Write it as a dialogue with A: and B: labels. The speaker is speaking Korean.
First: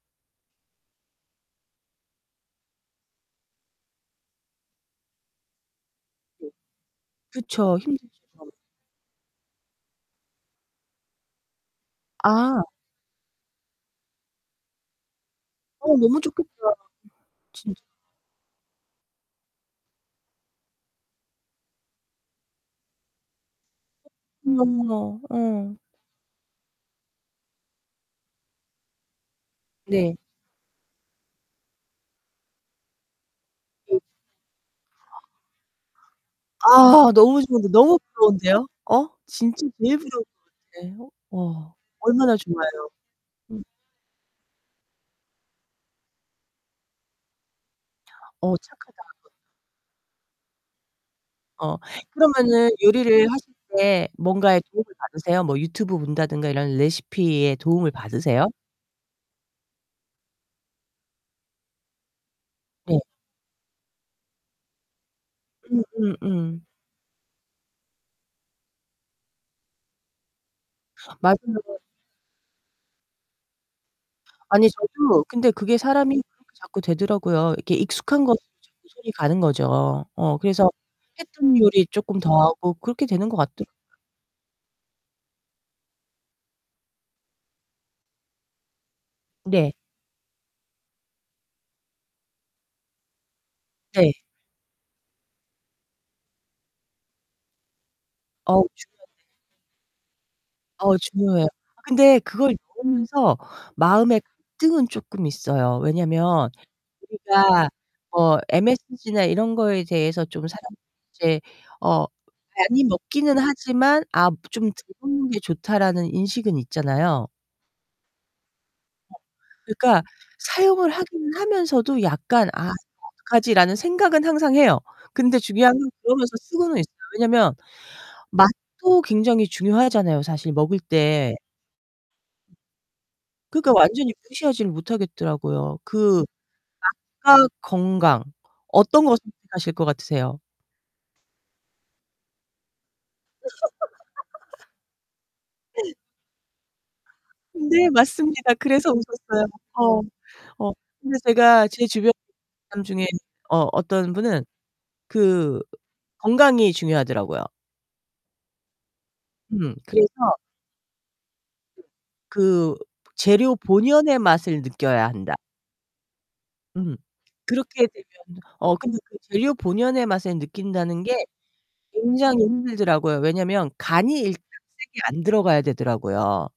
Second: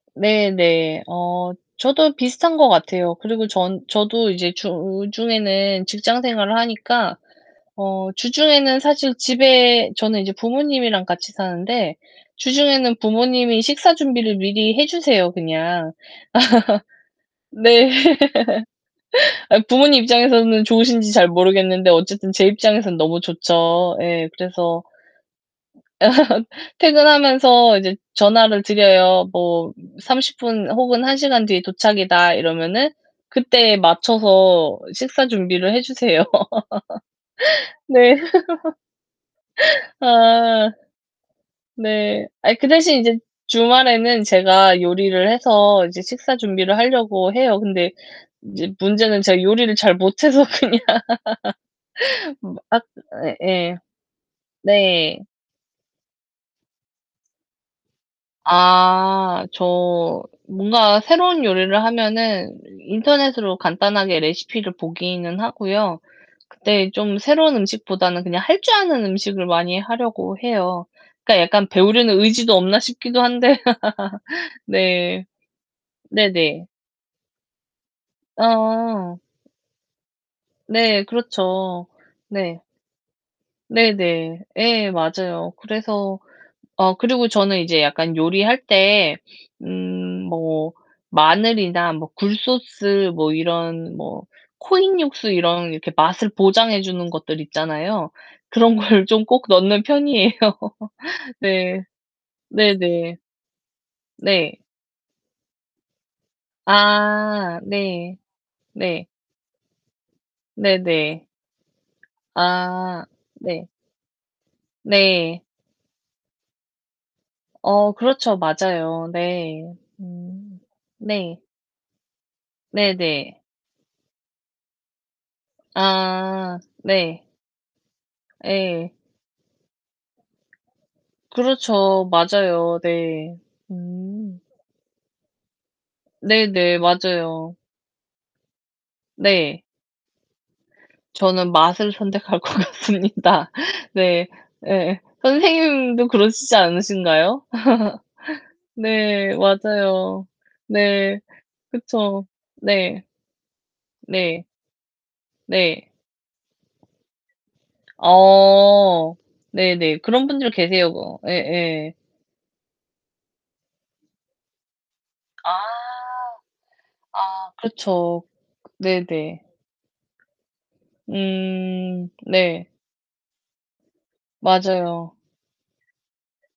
A: 네네. 어 저도 비슷한 것 같아요. 그리고 전 저도 이제 주중에는 직장
B: 네.
A: 생활을 하니까
B: 그쵸.
A: 어
B: 힘들죠.
A: 주중에는 사실 집에 저는 이제 부모님이랑 같이 사는데
B: 아.
A: 주중에는 부모님이 식사 준비를 미리 해 주세요, 그냥.
B: 어 너무 좋겠다, 진짜.
A: 네. 부모님 입장에서는 좋으신지 잘 모르겠는데 어쨌든 제 입장에서는 너무 좋죠. 예. 그래서
B: 너무나. 어.
A: 퇴근하면서 이제 전화를 드려요. 뭐
B: 네.
A: "30 분 혹은 1 시간 뒤에 도착이다." 이러면은 그때
B: [unintelligible]
A: 맞춰서 식사 준비를 해 주세요.
B: 아. 너무 좋은데. 너무
A: 네.
B: 부러운데요. 어 진짜 제일 부러운
A: 아
B: 것 같아. 와.
A: 네.
B: 얼마나
A: 아이 그
B: 좋아요.
A: 대신 이제
B: 음.
A: 주말에는 제가 요리를 해서 이제 식사 준비를 하려고 해요. 근데
B: 어
A: 이제
B: 착하다.
A: 문제는 제가 요리를 잘 못해서 그냥
B: 어 그러면은
A: 앗.
B: 요리를 하실
A: 예예.
B: 때 뭔가에 도움을
A: 네.
B: 받으세요? 뭐 유튜브 본다던가 이런 레시피에 도움을 받으세요?
A: 아 저 뭔가 새로운 요리를 하면은
B: 네.
A: 인터넷으로 간단하게 레시피를 보기는 하고요.
B: 음음음.
A: 근데 좀 새로운 음식보다는 그냥 할 줄 아는 음식을 많이 하려고 해요. 그러니까
B: 맛있는
A: 약간
B: 거.
A: '배우려는 의지도 없나?' 싶기도 한데.
B: 아니, 저도
A: 네.
B: 근데 그게 사람이 그렇게
A: 네네.
B: 자꾸 되더라고요. 익숙한 것에 자꾸 손이
A: 어.
B: 가는 거죠. 어 그래서
A: 네.
B: 했던 요리
A: 그렇죠.
B: 쪼끔 더
A: 네.
B: 하고 그렇게 되는 것 같더라고요.
A: 네네. 예. 맞아요. 그래서 어 그리고 저는 이제 약간 요리할 때
B: 네.
A: 음 뭐 마늘이나 뭐 굴소스 뭐 이런
B: 네.
A: 뭐 코인 육수 이런 이렇게 맛을 보장해 주는 것들 있잖아요.
B: 어우.
A: 그런 걸 좀
B: 중요한데.
A: 꼭 넣는 편이예요.
B: 어 중요해요.
A: 네.
B: 근데 그걸
A: 네네.
B: 먹으면서 마음의
A: 네.
B: 갈등은 쪼끔 있어요. 왜냐하면
A: 아
B: 우리가
A: 네.
B: 뭐
A: 네.
B: MSG나 이런 거에 대해서 좀 사람들이
A: 네네.
B: 이제 어 많이
A: 아
B: 먹기는
A: 네.
B: 하지만 아 좀 '덜 먹는 게
A: 네.
B: 좋다.'라는 인식은 있잖아요.
A: 어 그렇죠. 맞아요.
B: 어.
A: 네.
B: 그러니까
A: 음
B: 사용을 하긴
A: 네.
B: 하면서도 약간 '아 이거
A: 네네.
B: 어떡하지?' 라는 생각은 항상 해요. 근데 중요한 건 그러면서
A: 아
B: 쓰고는 있어요.
A: 네.
B: 왜냐하면
A: 예.
B: 맛도 굉장히 중요하잖아요, 사실 먹을 때.
A: 그렇죠. 맞아요. 네.
B: 그러니깐 완전히
A: 음.
B: 무시하지 못하겠더라고요. 그
A: 네네.
B: 맛과
A: 맞아요.
B: 건강 어떤 걸
A: 네.
B: 선택하실 것 같으세요?
A: 저는 맛을 선택할 것 같습니다. 네. 예. 선생님도 그러시지 않으신가요?
B: 네. 맞습니다. 그래서
A: 네.
B: 웃었어요. 어.
A: 맞아요.
B: 어. 근데
A: 네.
B: 제가 제 주변
A: 그쵸.
B: 사람
A: 네.
B: 중에 어 어떤 분은
A: 네.
B: 그
A: 네.
B: 건강이 중요하더라고요.
A: 어
B: 음.
A: 네네.
B: 그래서
A: 그런 분들 계세요. 그 예예.
B: 그 재료 본연의 맛을 느껴야 한다.
A: 아.
B: 음.
A: 아
B: 그렇게
A: 그렇죠.
B: 되면 어 근데 그
A: 네네.
B: 재료 본연의 맛을 느낀다는 게
A: 음
B: 굉장히
A: 네.
B: 힘들더라고요. 왜냐하면 간이 일단 세게
A: 맞아요.
B: 안 들어가야 되더라고요.